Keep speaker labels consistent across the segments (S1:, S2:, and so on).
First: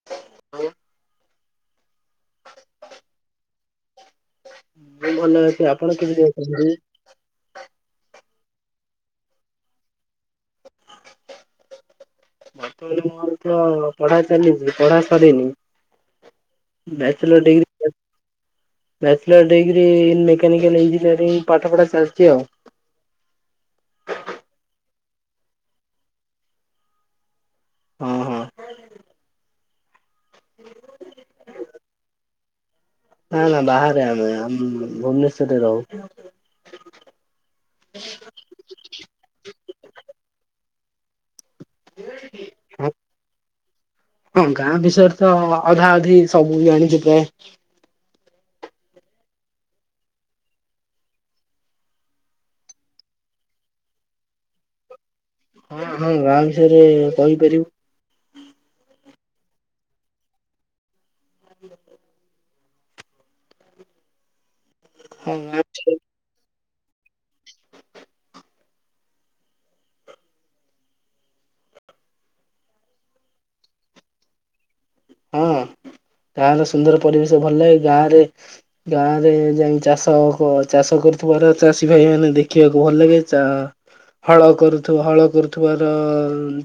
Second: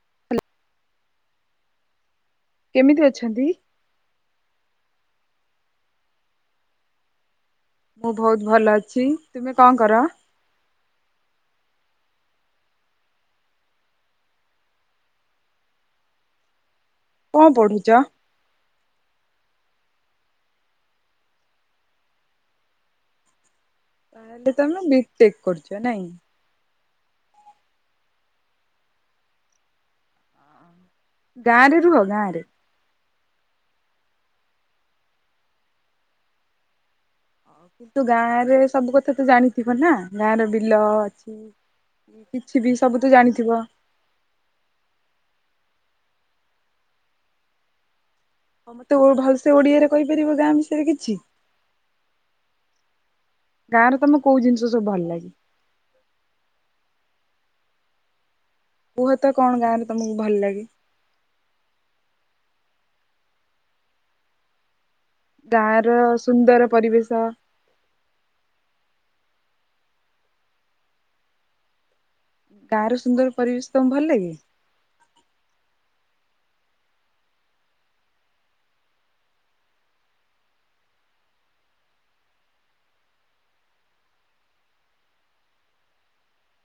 S1: [unintelligible]
S2: କେମିତି ଅଛନ୍ତି?
S1: ମୁଁ ଭଲ ଅଛି, ଆପଣ କେମିତି ଅଛନ୍ତି?
S2: ମୁଁ ବହୁତ ଭଲ ଅଛି, ତୁମେ କଣ କର?
S1: ବର୍ତ୍ତମାନ ମୋର ତ ପଢା ଚାଲିଛି, ପଢା ସରିନି। ବ୍ୟାଚଲର
S2: କଣ
S1: ଡିଗ୍ରୀ
S2: ପଢୁଛ?
S1: Bachelor degree in mechanical engineering ପାଠ ପଢ଼ା ଚାଲିଛି ଆଉ।
S2: ତାହେଲେ ତମେ ବି ଟେକ୍ କରୁଛ ନାଇଁ?
S1: ହଁ ହଁ।
S2: ଗାଁରେ ରୁହ ଗାଁରେ?
S1: ନାଁ ନାଁ ବାହାରେ ଆମେ, ଆମେ ଭୁବନେଶ୍ଵରରେ ରହୁ।
S2: କିନ୍ତୁ ଗାଁରେ ସବୁ କଥା ତ ଜାଣିଥିବ ନା, ଗାଁ ର ବିଲ ଅଛି? କିଛି ବି, ସବୁ ତ ଜାଣିଥିବ?
S1: ହଁ ଗାଁ ବିଷୟରେ ତ ଅଧାଅଧି ସବୁବି ଜାଣିଛି ପ୍ରାୟ
S2: ଆଉ ମତେ ଭଲସେ ଓଡିଆରେ କହିପାରିବ ଗାଁ ବିଷୟରେ କିଛି? ଗାଁରେ ତମକୁ କୋଉଁ ଜିନିଷ ସବୁ ଭଲ ଲାଗେ?
S1: ହଁ ହଁ, ଗାଁ ବିଷୟରେ କହିପାରିବି।
S2: କୁହତ କଣ ଗାଁରେ ତମକୁ ଭଲ ଲାଗେ?
S1: [unintelligible] ହଁ
S2: ଗାଁ
S1: ବିଷୟରେ
S2: ର ସୁନ୍ଦର ପରିବେଶ ଗାଁର ସୁନ୍ଦର ପରିବେଶ ତମକୁ ଭଲ ଲାଗେ?
S1: ହଁ ଗାଁ ର ସୁନ୍ଦର ପରିବେଶ ଭଲ ଲାଗେ, ଗାଁ ରେ? ଗାଁ ରେ ଯାଇ ଚାଷ ଚାଷ କରୁଥିବାର ଚାଷୀ ଭାଇ ମାନେ ଦେଖିବାକୁ ଭଲ ଲାଗେ ଚା ହଳ କରୁଥିବ ହଳ କରୁଥିବାର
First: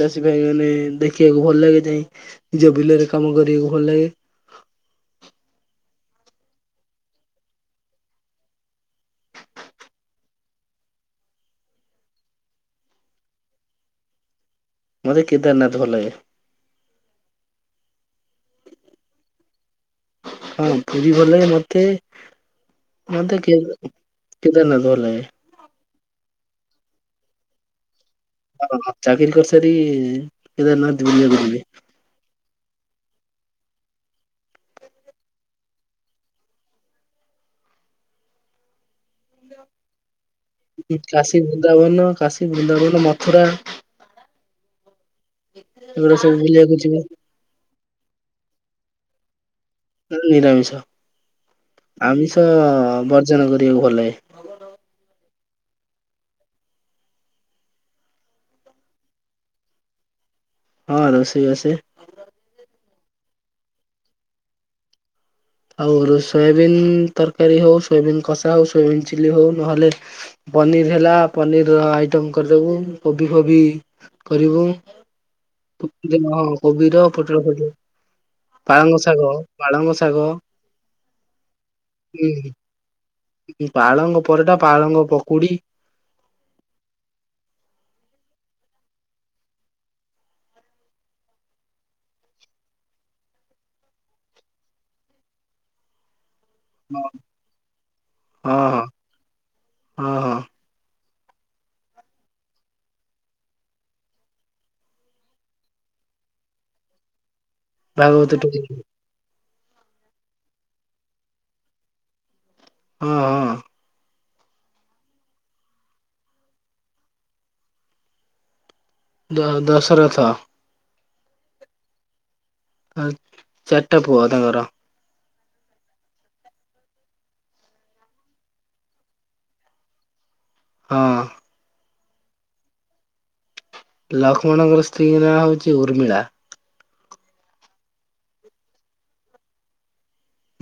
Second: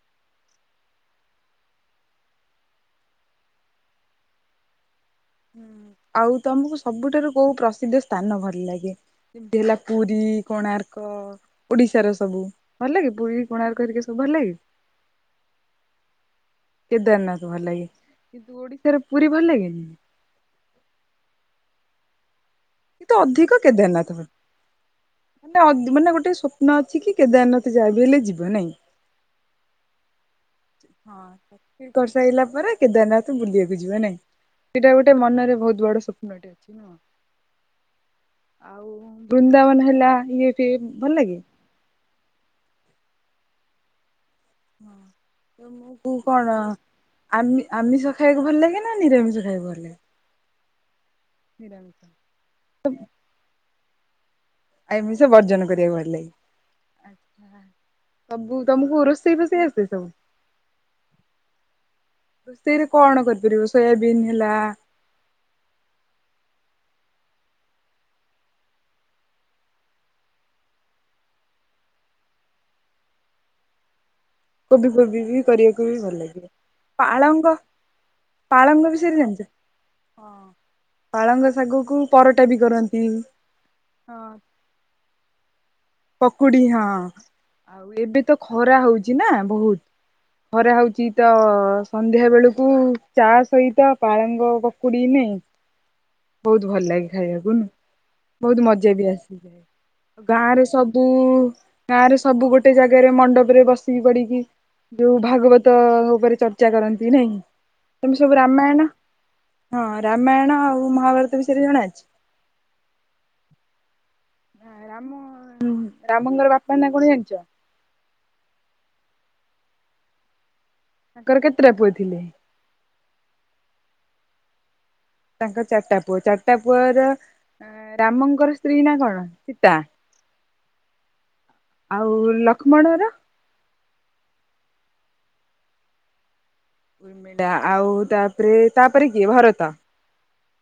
S1: ଚାଷୀ ଭାଇ ମାନେ ଦେଖିବାକୁ ଭଲ ଲାଗେ ଯାଇଁ ନିଜ ବିଲରେ କାମ କରିବାକୁ ଭଲ ଲାଗେ।
S2: ଆଉ ତମକୁ ସବୁଠାରୁ କୋଉ ପ୍ରସିଦ୍ଧ ସ୍ଥାନ ଭଲ ଲାଗେ? ଯେମିତି ହେଲା ପୁରୀ, କୋଣାର୍କ। ଓଡିଶାର ସବୁ, ଭଲ ଲାଗେ ପୁରୀ କୋଣାର୍କ ହେରିକା ସବୁ ଭଲ ଲାଗେ?
S1: ମୋତେ କେଦାରନାଥ ଭଲ ଲାଗେ।
S2: କେଦାରନାଥ ଭଲ ଲାଗେ, କିନ୍ତୁ ଓଡିଶାର ପୁରୀ ଭଲ ଲାଗେନି?
S1: ହଁ ପୁରୀ ଭଲ ଲାଗେ, ମତେ
S2: କିନ୍ତୁ
S1: ମତେ
S2: ଅଧିକ ଭଲ
S1: କେଦାରନାଥ ଭଲଲାଗେ।
S2: ଅ ମାନେ ଗୋଟେ ସ୍ୱପ୍ନ ଅଛି କି, କେଦାରନାଥ ଯାଆ ବି ହେଲେ ଯିବି।
S1: ଚାକିରି କରିସାରି କେବଳ ଜୁନରେ କରିବେ।
S2: କରିସାଇଲା ପରେ କେଦାରନାଥ ବୁଲିବାକୁ ଯିବ ନାଇଁ, ଏଇଟା ଗୋଟେ ମନରେ ବହୁତ ବଡ ସ୍ୱପ୍ନଟେ ଅଛି। ଆଉ ବୃନ୍ଦାବନ ହେଲା, ଇଏ ଫିଏ ଭଲ ଲାଗେ।
S1: କାଶୀ ବୃନ୍ଦାବନ, କାଶୀ ବୃନ୍ଦାବନ ମଥୁରା।
S2: ହଁ ତମକୁ
S1: ଏଗୁଡା ସବୁ
S2: କଣ
S1: ବୁଲିବାକୁ ଯିବା।
S2: ଆମି ଆମିଷ ଖାଇବାକୁ ଭଲ ଲାଗେ ନା, ନିରାମିଷ ଖାଇବା ଭଲ ଲାଗେ?
S1: ମୋର ନିରାମିଷ
S2: ନିରାମିଷ।
S1: ଆମିଷ ବର୍ଜନ କରିବାକୁ ଭଲଲାଗେ।
S2: ଆମିଷ ବର୍ଜନ କରିବାକୁ ଭଲ ଲାଗେ। ଆଚ୍ଛା। ସବୁ ତମକୁ ରୋଷେଇ ଫୋସେଇ ଆସେ ସବୁ?
S1: ହଁ ରୋଷେଇ ଆସେ।
S2: ରୋଷେଇରେ କଣ କରିପାରିବ ସୋୟାବିନ୍ ହେଲା
S1: ଆଉ ସୋୟାବିିନ୍ ତରକାରୀ ହଉ ସୋୟାବିନ୍ କଷା ହଉ ସୋୟାବିନ୍ ଚିଲିହଉ ନହେଲେ ପନିର୍ ହେଲା ପନିର୍ ର ଆଇଟମ୍ କରିଦବୁ କୋବି ଫୋବି କରିବୁ
S2: କୋବି ଫୋବି ବି କରିବାକୁ ବି ଭଲ
S1: ଦେନ୍
S2: ଲାଗିବ।
S1: ହଁ କୋବିର
S2: ପାଳଙ୍ଗ
S1: ପୋଟଳ ଭଜା ପାଳଙ୍ଗ
S2: ବିଷୟରେ
S1: ଶାଗ
S2: ଜାଣିଛ?
S1: ପାଳଙ୍ଗ
S2: ହଁ।
S1: ଶାଗ।
S2: ପାଳଙ୍ଗ ଶାଗକୁ ପରଟା ବି କରନ୍ତି।
S1: ଟିକେ ପାଳଙ୍ଗ ପରଟା ପାଳଙ୍ଗ ପକୁଡ଼ି
S2: ପକୁଡ଼ି ହଁ ଆଉ ଏବେତ ଖରା ହଉଚି ନା ବହୁତ୍। ଖରା ହଉଚି ତ ସନ୍ଧ୍ୟା ବେଳକୁ ଚା ସହିତ ପାଳଙ୍ଗ ପକୁଡ଼ି ନେଇ। [inaudible] ବହୁତ୍ ଭଲ
S1: ହଁ
S2: ଲାଗେ ଖାଇବାକୁନୁ
S1: ହଁ
S2: ବହୁତ୍ ମଜାବି
S1: ହଁ
S2: ଆସିଯାଏ
S1: ହଁ
S2: ଗାଁରେ ସବୁ ଗାଁରେ ସବୁ ଗୋଟେ ଜାଗାରେ ମଣ୍ଡପରେ ବସିକି ପଡ଼ିକି ଯୋଉ ଭାଗବତ ଉପରେ ଚର୍ଚ୍ଚା କରନ୍ତି ନାଇଁ। ତମେ ସବୁ
S1: ଭାଗବତ ଟୁ
S2: ରାମାୟଣ ହଁ ରାମାୟଣ ଆଉ ମହାଭାରତ ବିଷୟରେ ଜଣା ଅଛି?
S1: ହଁ ହଁ।
S2: ରାମ ରାମ ରାମଙ୍କର ବାପାନା କଣ ଜାଣିଚ?
S1: ଦ ଦଶରଥ।
S2: ତାଙ୍କର କେତେଟା ପୁଅଥିଲେ?
S1: ପା ଚାରିଟା ପୁ ତାଙ୍କର।
S2: ତାଙ୍କର ଚାରିଟା ପୁଅ ଚାରିଟା ପୁଅର ରାମଙ୍କର ସ୍ତ୍ରୀ ନା କଣ ସୀତା।
S1: ହଁ।
S2: ଆଉ ଲକ୍ଷ୍ମଣର?
S1: ଲକ୍ଷ୍ମଣଙ୍କର ସ୍ତ୍ରୀ ନାଁ ହଉଚି ଉର୍ମିଳା।
S2: ଡା ଆଉ ତାପରେ ତାପରେ କିଏ ଭରତ।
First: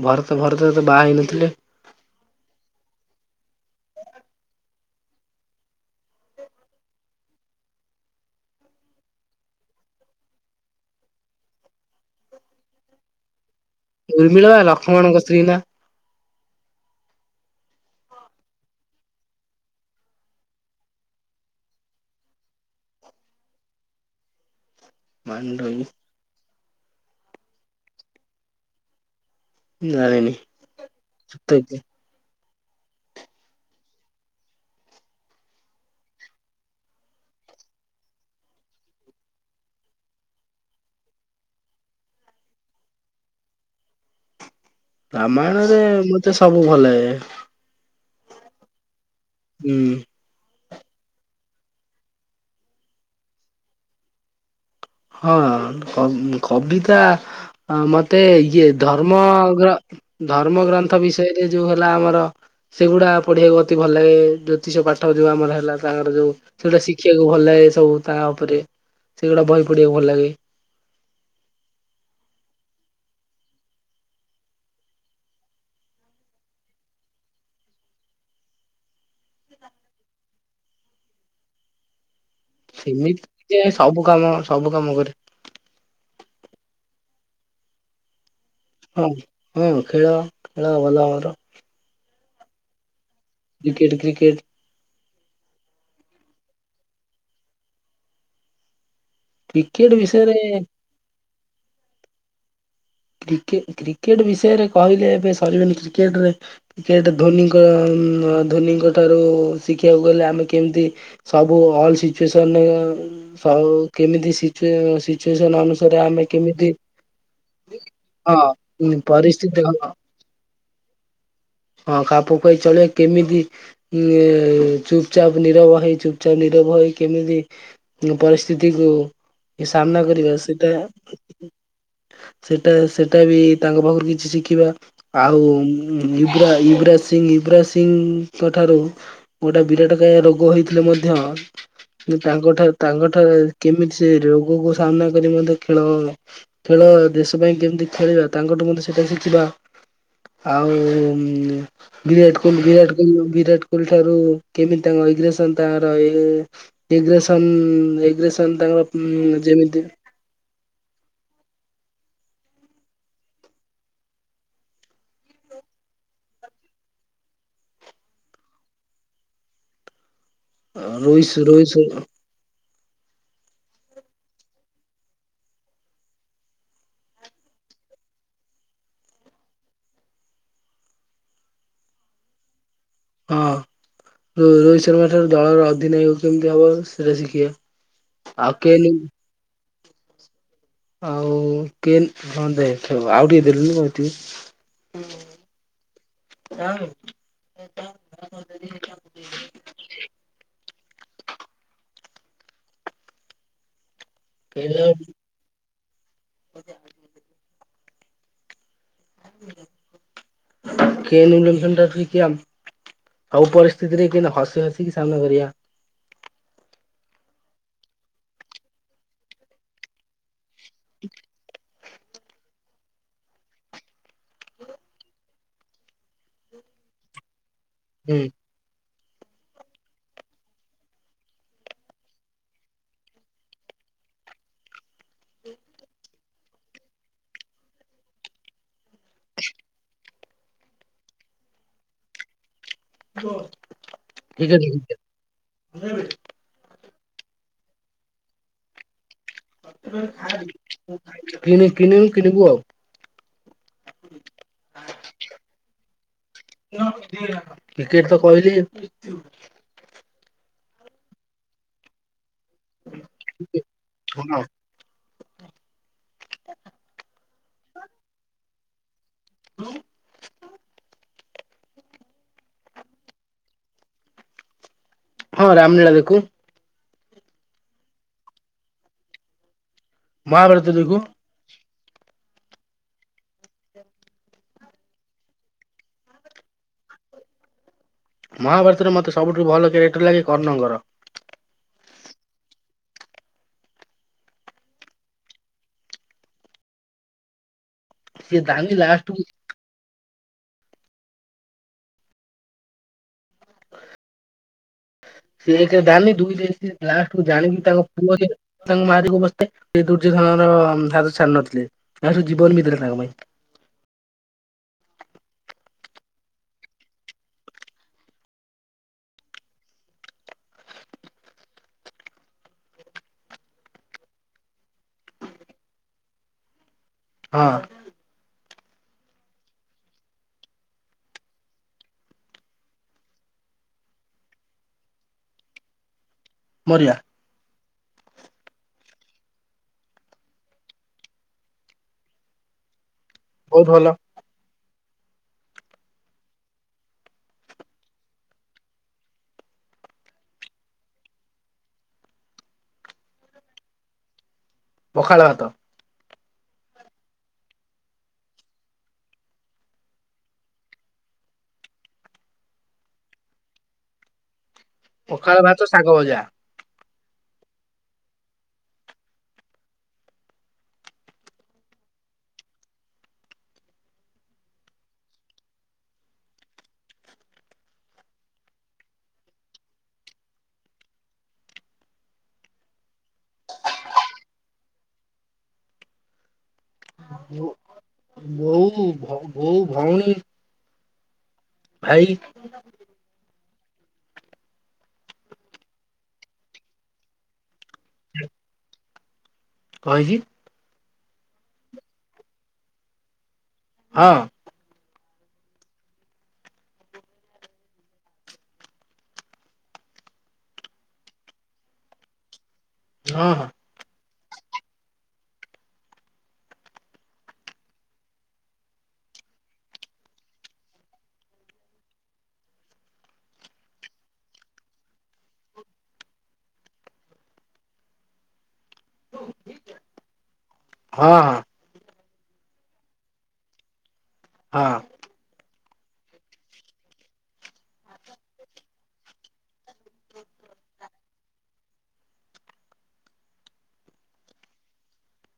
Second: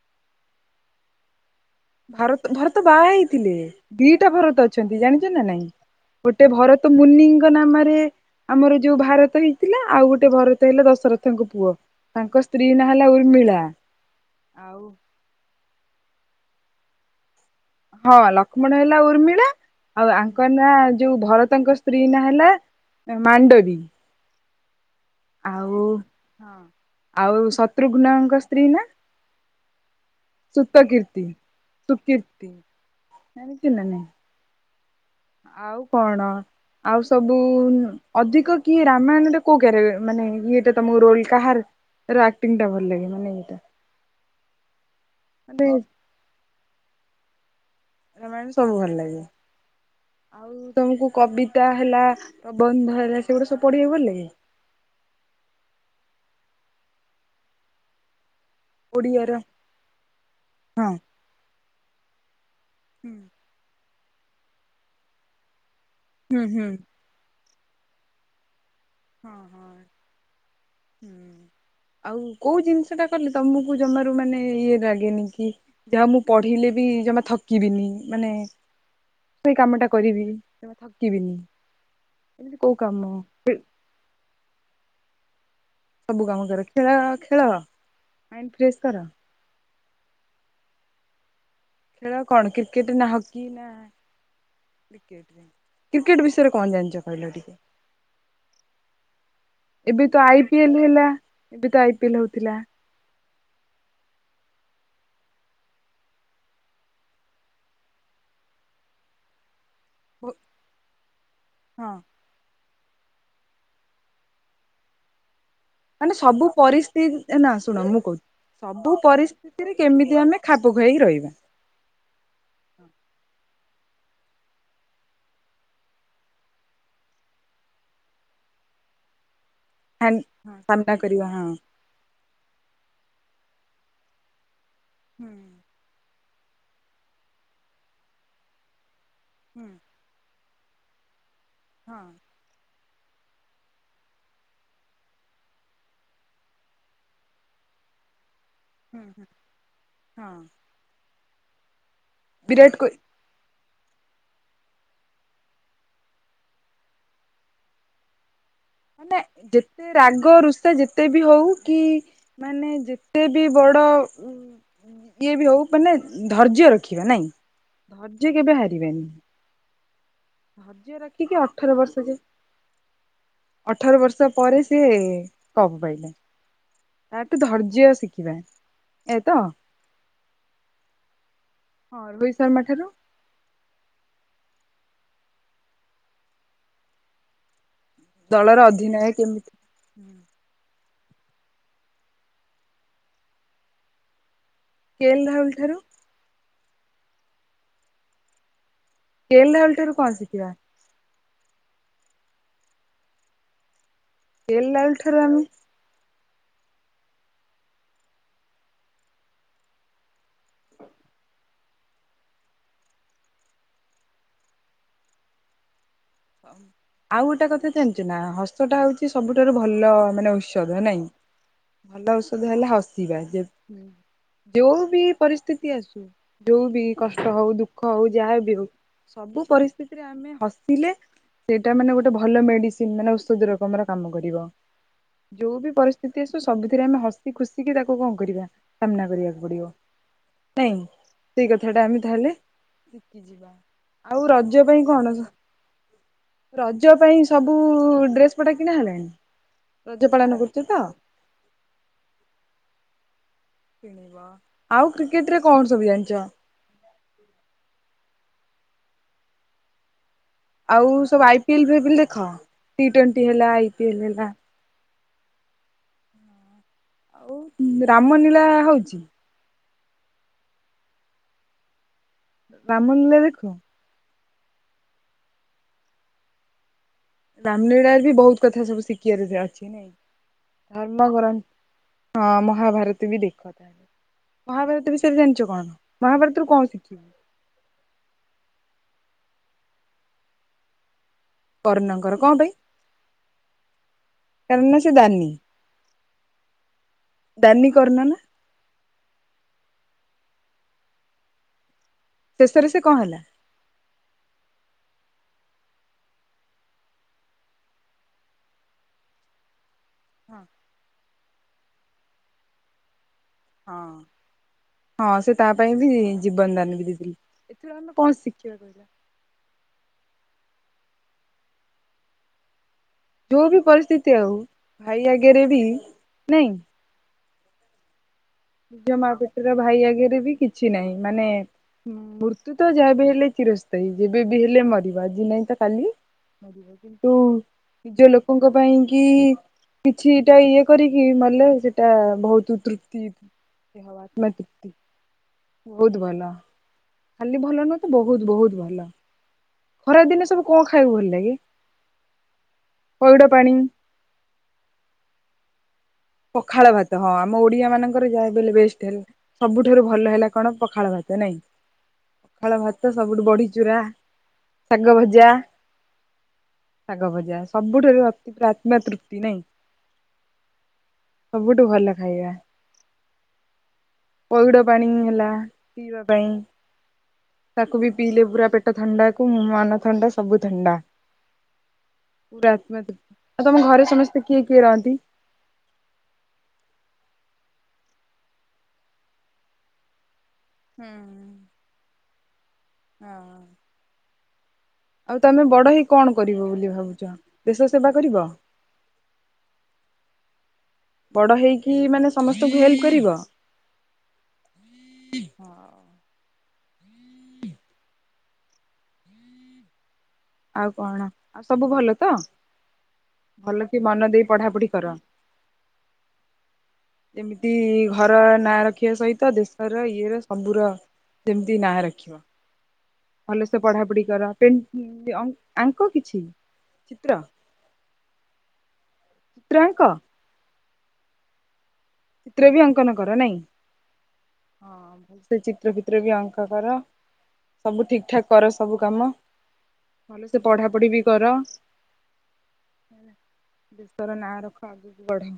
S1: ଭରତ ଭରତ ତ ବାହା ହେଇନଥିଲେ।
S2: ଭାରତ ଭରତ ବାହା ହେଇଥିଲେ ଦିଟା ଭରତ ଅଛନ୍ତି ଜାଣିଚ ନା ନାଇଁ? ଗୋଟେ ଭରତ ମୁନିଙ୍କ ନାମରେ ଆମର ଯୋଉ ଭାରତ ହେଇଥିଲା ଆଉ ଗୋଟେ ଭରତ ହେଲା ଦଶରଥଙ୍କ ପୁଅ। ତାଙ୍କ ସ୍ତ୍ରୀ ନା ହେଲା ଉର୍ମିଳା।
S1: ଉର୍ମିଳ ବା
S2: ଆଉ
S1: ଲକ୍ଷ୍ମଣଙ୍କ ସ୍ତ୍ରୀ ନା।
S2: ହଁ ଲକ୍ଷ୍ମଣ ହେଲା ଉର୍ମିଳା ଆଉ ଆଙ୍କନା ଯୋଉ ଭରତଙ୍କ ସ୍ତ୍ରୀ ନା ହେଲା ମାଣ୍ଡବୀ। ଆଉ
S1: ମାଣ୍ଡବୀ
S2: ଆଉ ଶତ୍ରୁଘ୍ନଙ୍କ ସ୍ତ୍ରୀ ନା?
S1: ଜାଣିନି
S2: ସୁତକୀର୍ତି
S1: ସତେକି
S2: ସୁକୀର୍ତି ଜାଣିଚୁନା ନାଇଁ। ଆଉ କଣ ଆଉ ସବୁ ଅଧିକ କିଏ ରାମାୟଣଟା କୋଉ କାରେ ମାନେ ଇଏଟା ତମ ରୋଲ କାହା ର ଆକ୍ଟିଂ ଟା ଭଲଲାଗେ ମାନେ ଏଇଟା?
S1: ରାମାୟଣରେ ମତେ ସବୁ ଭଲଲାଗେ।
S2: ରାମାୟଣ ସବୁ ଭଲଲାଗେ।
S1: ହୁଁ।
S2: ଆଉ ତମକୁ କବିତା ହେଲା ପ୍ରବନ୍ଧ ହେଲା ସେଗୁଡ଼ା ସବୁ ପଢ଼ିବାକୁ ଭଲଲାଗେ?
S1: ହଁ କ କବିତା ଅ ମତେ ଇଏ ଧର୍ମ
S2: ଓଡିଆର
S1: ଗ୍ର ଧର୍ମ
S2: ହଁ
S1: ଗ୍ରନ୍ଥ ବିଷୟରେ ଯୋଉ ହେଲା ଆମର ସେଗୁଡ଼ା
S2: ହୁଁ
S1: ପଢିବାକୁ ମ ତେ ଭଲ ଲାଗେ ଜ୍ୟୋତିଷ ପାଠ ଯୋଉ ଆମର ହେଲା ତାଙ୍କର ଯୋଉ
S2: ହୁଁ
S1: ସେଇଟା
S2: ହଁ
S1: ଶି ଦେଖିବାକୁ ଭଲ ଲାଗେ ସବୁ ତା ଉପରେ।
S2: ହଁ
S1: ସେଗୁଡା ବହି
S2: ହଁ
S1: ପଢିବାକୁ ଭଲ ଲାଗେ
S2: ହୁଁ। ଆଉ କୋଉ ଜିନିଷ ଟା କଲେ ତମକୁ ଜମାରୁ ମାନେ ଇଏ ଲାଗେନି କି? ଯାହା ମୁଁ ପଢିଲେ ବି ଜମା ଥକିବିନି ମାନେ। ସେଇ କାମ ଟା କରିବି ଜମା ଥକିବିନି। ଏମିତି କୋଉ କାମ
S1: ସେମିତି [inaudible] ସବୁ କାମ ସବୁ କାମ କରେ।
S2: ସବୁ କାମ କରେ ଖେଳ ଖେଳ ମାଇଣ୍ଡ ଫ୍ରେଶ।
S1: ହଁ
S2: କର
S1: ହଁ ଖେଳ ଖେଳ ଭଲ ଆମର।
S2: ଖେଳ କଣ କ୍ରିକେଟ ନା ହକି ନା?
S1: କ୍ରିକେଟ କ୍ରିକେଟ
S2: କ୍ରିକେଟ୍ ରେ କ୍ରିକେଟ ବିଷୟରେ କଣ ଜାଣିଛ କହିଲ ଟିକେ?
S1: କ୍ରିକେଟ
S2: ଏବେ ତ ଆଇ
S1: ବିଷୟରେ
S2: ପି ଏଲ ହେଲା ଏବେ ତ ଆଇ ପି ଏଲ ହଉଥିଲା।
S1: କ୍ରିକେ କ୍ରିକେଟ ବିଷୟରେ କହିଲେ ଏବେ ସରିବେନି କ୍ରିକେଟରେ। କ୍ରିକେଟ୍ ଧୋନିଙ୍କ ଉଁ ଧୋ-ଧୋନିଙ୍କ ଠାରୁ। ଶିଖିବାକୁ ଗଲେ
S2: ହଁ
S1: ଆମେ କେମିତି ସବୁ ଅଲ ସିଚୁଏସନ୍ ଉଁ ସବୁ କେମିତି ସିଚୁଏ ସିଚୁଏସନ ଅନୁ
S2: ମାନେ ସବୁ ପରିସ୍ଥି ନା ଶୁଣ ମୁଁ କହୁଛି ସବୁ
S1: ହଁ ପରିସ୍ଥିତି
S2: ପରିସ୍ଥିତିରେ କେମିତି ଆମେ। ଖାପ ଖୁଆଇ ରହିବା।
S1: ହଁ ଖାପ ଖୁଆଇ ଚଳିବା କେମିତି। ଉଁ ଏ ଚୁପଚାପ୍ ନିରବ ହେଇ ଚୁପ ଚାପ୍ ନିରବ ହେଇ କେମିତି। ଉଁ ପରିସ୍ଥିତିକୁ ଏ ସାମ୍ନା କରିବା ସେଟା।
S2: ସାମ୍ନା କରିବା ହଁ।
S1: ସେଟା ସେଟା ବି ତାଙ୍କ ପାଖରୁ କିଛି ଶିଖିବା ଆଉ ଉଁ। ୟୁବରା ୟୁବରାଜ ସିଂଘ ୟୁବରାଜ ସିଂଘଙ୍କ ଠାରୁ ଗୋଟେ ବିରାଟ କାୟ ରୋଗ ହେଇଥିଲେ ମଧ୍ୟ
S2: ହଁ
S1: କିନ୍ତୁ ତାଙ୍କଠା ତାଙ୍କଠା କେମିତି ସେ ରୋଗକୁ ସାମ୍ନା କରି ମଧ୍ୟ ଖେଳ। ଖେଳ ଦେଶ ପାଇଁ କେମିତି ଖେଳିବା ତାଙ୍କଠୁ ମତେ ସେଟା ଶିଖିବା ଆଉ ଉଁ ବିରାଟ କୋହଲି ବିରାଟ କୋହଲି ଉଁ ବିରାଟ କୋହଲି ଠାରୁ କେମିତି ତାଙ୍କ ଇଗ୍ରେସନ ତାଙ୍କର ଇଏ। ଟିଗ୍ରେସନ ଇଗ୍ରେସନ ତାଙ୍କ
S2: ମାନେ ଯେତେ ରାଗ ରୁଷ ସା ଯେତେ ବି ହଉ କି ମାନେ ଯେତେ ବି ବଡ ଉଁ। ଇଏ ବି ହଉ ମାନେ ଉଁ ଧର୍ଯ୍ୟ ରଖିବା ନାଇଁ ଧର୍ଯ୍ୟ କେବେ ହାରିବାନି। ଧର୍ଯ୍ୟ ରଖିକି
S1: ରୋହିତ ରୋହିତ
S2: ଅଠର
S1: ଶର୍ମା
S2: ବର୍ଷ ଯେ ଅଠର ବର୍ଷ ପରେ ସିଏ କପ ପାଇଲେ। ତାଠୁ ଧର୍ଯ୍ୟ ଶିଖିବା ଏଇଆ ତ। ହଁ ରୋହିତ ଶର୍ମା ଠାରୁ।
S1: ହଁ ରୋ-ରୋହିତ ଶର୍ମା ଠାରୁ ଦଳର ଅଧିନାୟକ କେମିତି ହବ ସେଇଟା ଶିଖିବା। ଆଉ
S2: ଦଳର
S1: କେନ୍
S2: ଅଧିନାୟକ କେମିତି ହୁଁ।
S1: ଆଉ କେନ ହଁ ଦେଖେବା ଆଉ ଟିକେ ଦେଲୁନି କଣ ଏତିକି।
S2: କେ ଏଲ ରାହୁଲ ଠାରୁ।
S1: ରାହୁଲୁ।
S2: କେ ଏଲ ରାହୁଲ ଠାରୁ କଣ ଶିଖିବା? କେ ଏଲ ରାହୁଲ
S1: କେନ୍
S2: ଠାରୁ ଆମ
S1: [unintelligible] କେ ଏଲ ୱିଲିୟମସନ୍ ଠାରୁ ଶିଖିବା ଆମ ସବୁ ପରିସ୍ଥିତିରେ କେମିତି ହସି ହସିକି ସାମ୍ନା କରିବା।
S2: ଅମ ଆଉ ଗୋଟେ କଥା ଜାଣିଚୁ ନା ହସଟା ହଉଛି ସବୁଠାରୁ ଭଲ ମାନେ ଉସ ଔଷଧ ନାଇଁ ଭଲ ଔଷଧ ହେଲା ହସିବା ଯେ ହୁଁ। ଯୋଉ ବି ପରିସ୍ଥିତି ଆସୁ ଯୋଉ ବି କଷ୍ଟ ହଉ ଦୁ ଖ ହଉ
S1: ହୁଁ
S2: ଯାହାବି ହଉ ସବୁ ପରିସ୍ଥିତିରେ ଆମେ ହସିଲେ। ସେଇଟା ମାନେ ଗୋଟେ ଭଲ ମେଡିସିନ୍ ମାନେ ଔଷଧ ରକମର କାମ କରିବ। ଯୋଉ ବି ପରିସ୍ଥିତି ଆସୁ ସବୁଥିରେ ଆମେ ହସି ଖୁସିିକି ତାକୁ କଣ କରିବା ସାମ୍ନା କରିବାକୁ ପଡିବ ନାଇଁ ସେଇ କଥାଟା ଆମେ ତାହେଲେ ଶିଖିଯିବା ଆଉ
S1: ଠିକ୍ ଅଛି
S2: ରଜ ପାଇଁ କଣ
S1: [unintelligible]
S2: ରଜ ପାଇଁ ସବୁ ଡ୍ରେସ୍ ପଟା କିଣା ହେଲାଣି? ରଜ ପାଳନ କରୁଛ ତ?
S1: [unintelligible] କିଣି କିଣିନି କିଣିବୁ ଆଉ।
S2: କିଣିବ ଆଉ କ୍ରିକେଟରେ କଣ ସବୁ ଜାଣିଚ?
S1: [unintelligible] କ୍ରିକେଟ୍ ତ କହିଲି।
S2: ଆଉ ସବୁ ଆଇ ପି ଏଲ୍ ଫାଇ ପିଲ୍ ଦେଖ ଟି ଟ୍ୱାଣ୍ଟି ହେଲା ଆଇ ପି ଏଲ୍ ହେଲା।
S1: ହଁ [unintelligible]
S2: ଆଉ ରାମ ନିଳା ହଉଚି?
S1: [unintelligible]
S2: ରାମ ନୀଳା ଦେଖ
S1: ହଁ ରାମ ଲୀଳା ଦେଖୁ।
S2: ରାମ ଲୀଳାରୁ ବି ବହୁତ କଥା ସବୁ ଶିଖିବାର ବି ଅଛି ନାଇଁ
S1: ମହାଭାରତ ଦେଖୁ
S2: ଧର୍ମ ଗ୍ରନ୍ ହଁ ମହାଭାରତ ବି ଦେଖ ତାହେଲେ ମହାଭାରତ ବିଷୟରେ ଜାଣିଚ କଣ? ମହାଭାରତରୁୁ କଣ ଶିଖିବ?
S1: ମହାଭାରତରେ ମତେ ସବୁଠୁ ଭଲ କ୍ୟାରେକ୍ଟର ଲାଗେ କର୍ଣ୍ଣଙ୍କର।
S2: କର୍ଣ୍ଣଙ୍କର କଣ ପାଇଁ କାରଣ ସେ ଦାନି। ଦାନି କର୍ଣ୍ଣ ନା?
S1: ସେ ଦାନି ଲାଷ୍ଟକୁ
S2: ଶେଷରେ ସେ କଣ ହେଲା?
S1: ସିଏ ଏକେ ଦାନି ଦୁଇରେ ସେ ଲାଷ୍ଟକୁୁ ଜାଣିକି ତାଙ୍କ ପୁଅ [unintelligible] ତାଙ୍କ ମାରିଆକୁ ବସିଥି ତେ
S2: ହଁ
S1: ଦୁର୍ଯ୍ୟଧନର ହାତ ଛାଡି ନଥିଲେ ଲାଷ୍ଟକୁ ଜୀବନ ବି ଦେଲେ ତାଙ୍କ ପାଇଁ।
S2: ହଁ ହଁ ସେ ତା ପାଇଁ ବି ଜୀବନ ଦାନ ବି ଦେଇଥିଲି। ଏଥିରୁ ଆମେ କଣ ଶିଖିବା କହିଲ? ଯୋଉ ବି ପରିସ୍ଥିତି ଆଉ ଭାଇ ଆଗେରେ ବି ନାଇଁ
S1: ହଁ।
S2: ନିଜ ମା ପେଟର ଭାଇ ଆଗେରେ ବି କିଛି ନାଇଁ ମାନେ ଉଁ ମୃତ୍ୟୁ ତ ଯାହାବି ହେଲେ ଚିରସ୍ଥାୟୀ ଯେବେ ବି ହେଲେ ମରିବା ଆଜି ନାଇଁ ତ କାଲି ମରିବ
S1: ମରିବା
S2: କିନ୍ତୁ ନିଜ ଲୋକଙ୍କ ପାଇଁ କି କିଛିଇଟା ଇଏ କରିକି ମଲେ ସେଟା ବହୁତ ତୃପ୍ତି ଏ
S1: ବହୁତ ଭଲ
S2: ହବାର। ମା ତୃପ୍ତି ବହୁତ୍ ଭଲ ଖାଲି ଭଲ ନୁହଁ ତ ବହୁତ୍ ବହୁତ୍ ଭଲ। ଖରା ଦିନେ ସବୁ କଂ ଖାଇଆକୁ ଭଲ ଲାଗେ ପଇଡ଼ ପାଣି।
S1: ପଖାଳ ଭାତ।
S2: ପଖାଳ ଭାତ ହଁ ଆମ ଓଡିଆ ମାନଙ୍କର ଯାହା ବି ହେଲେ ବେଷ୍ଟ୍ ହେଲ୍ ସବୁଠାରୁ ଭଲ ହେଲା କଣ ପଖାଳ ଭାତ ନାଇଁ? ଖାଳ ଭାତ ସବୁଠୁ ବଢିଚୁରା ଶାଗ ଭଜା
S1: ପଖାଳ ଭାତ ଭଜା।
S2: ଶାଗ ଭଜା ସବୁଠାରୁ ଅତି ପୂରା ଆତ୍ମା ତୃପ୍ତି ନାଇଁ? ସବୁଠୁ ଭଲ ଖାଇବା। ପଇଡ଼ ପାଣି ହେଲା ପିଇବା ପାଇଁ। ତାକୁ ବି ପିଇଲେ ପୁରା ପେଟ ଥଣ୍ଡା କୁ ମାନ ଥଣ୍ଡା ସବୁ ଥଣ୍ଡା। ପୂରା ଆତ୍ମା ତୃପ୍ତି ଆଉ ତମ ଘରେ ସମସ୍ତେ କିଏ କିଏ ରହନ୍ତି?
S1: ମୁଁ ମୁଁ ଭଉ ବୋଉ ଭଉଣୀ
S2: ହୁଁ ହୁଁ।
S1: ଭାଇ
S2: ହୁଁ ହୁଁ। ଆଉ ତମେ ବଡ ହେଇ କଣ କରିବ ବୋଲି ଭାବୁଚ ଦେଶ ସେବା କରିବ?
S1: କଂ ହେଇଚି?
S2: ବଡ ହେଇକି ମାନେ ସମସ୍ତଙ୍କୁ ହେଲ୍ପ କରିବ
S1: ହଁ
S2: ହଁ ହୁଁ ଆଉ କଣ ଆଉ ସବୁ ଭଲ ତ
S1: ହଁ
S2: ଭଲ ମନ ଦେଇ ପଢାପଢ଼ି କର ଯେମିତି ଘର ନାଁ ରଖିବା ସହିତ ଦେଶର ଇଏ ର ସବୁର ସେମତି ନାଁ ରଖିବା ଭଲସ ପଢା ପଢି କର ଆଙ୍କ କିଛି ଚିତ୍ର ତୟଙ୍କ
S1: ହଁ ହଁ
S2: ଚିତ୍ର ବି ଅଙ୍କନ କର ନାଇଁ
S1: ହଁ।
S2: ସେ ଚିତ୍ର ଭିତ୍ର ବି ଅଙ୍କ କର ସବୁ ଠିକ୍ ଠାକ୍ କର ସବୁ କାମ ଭଲ ସେ ପଢା ପଢି ବି କର ହେ ଦେଶର ନାଁ ରଖ ଆଗକୁ ବଢ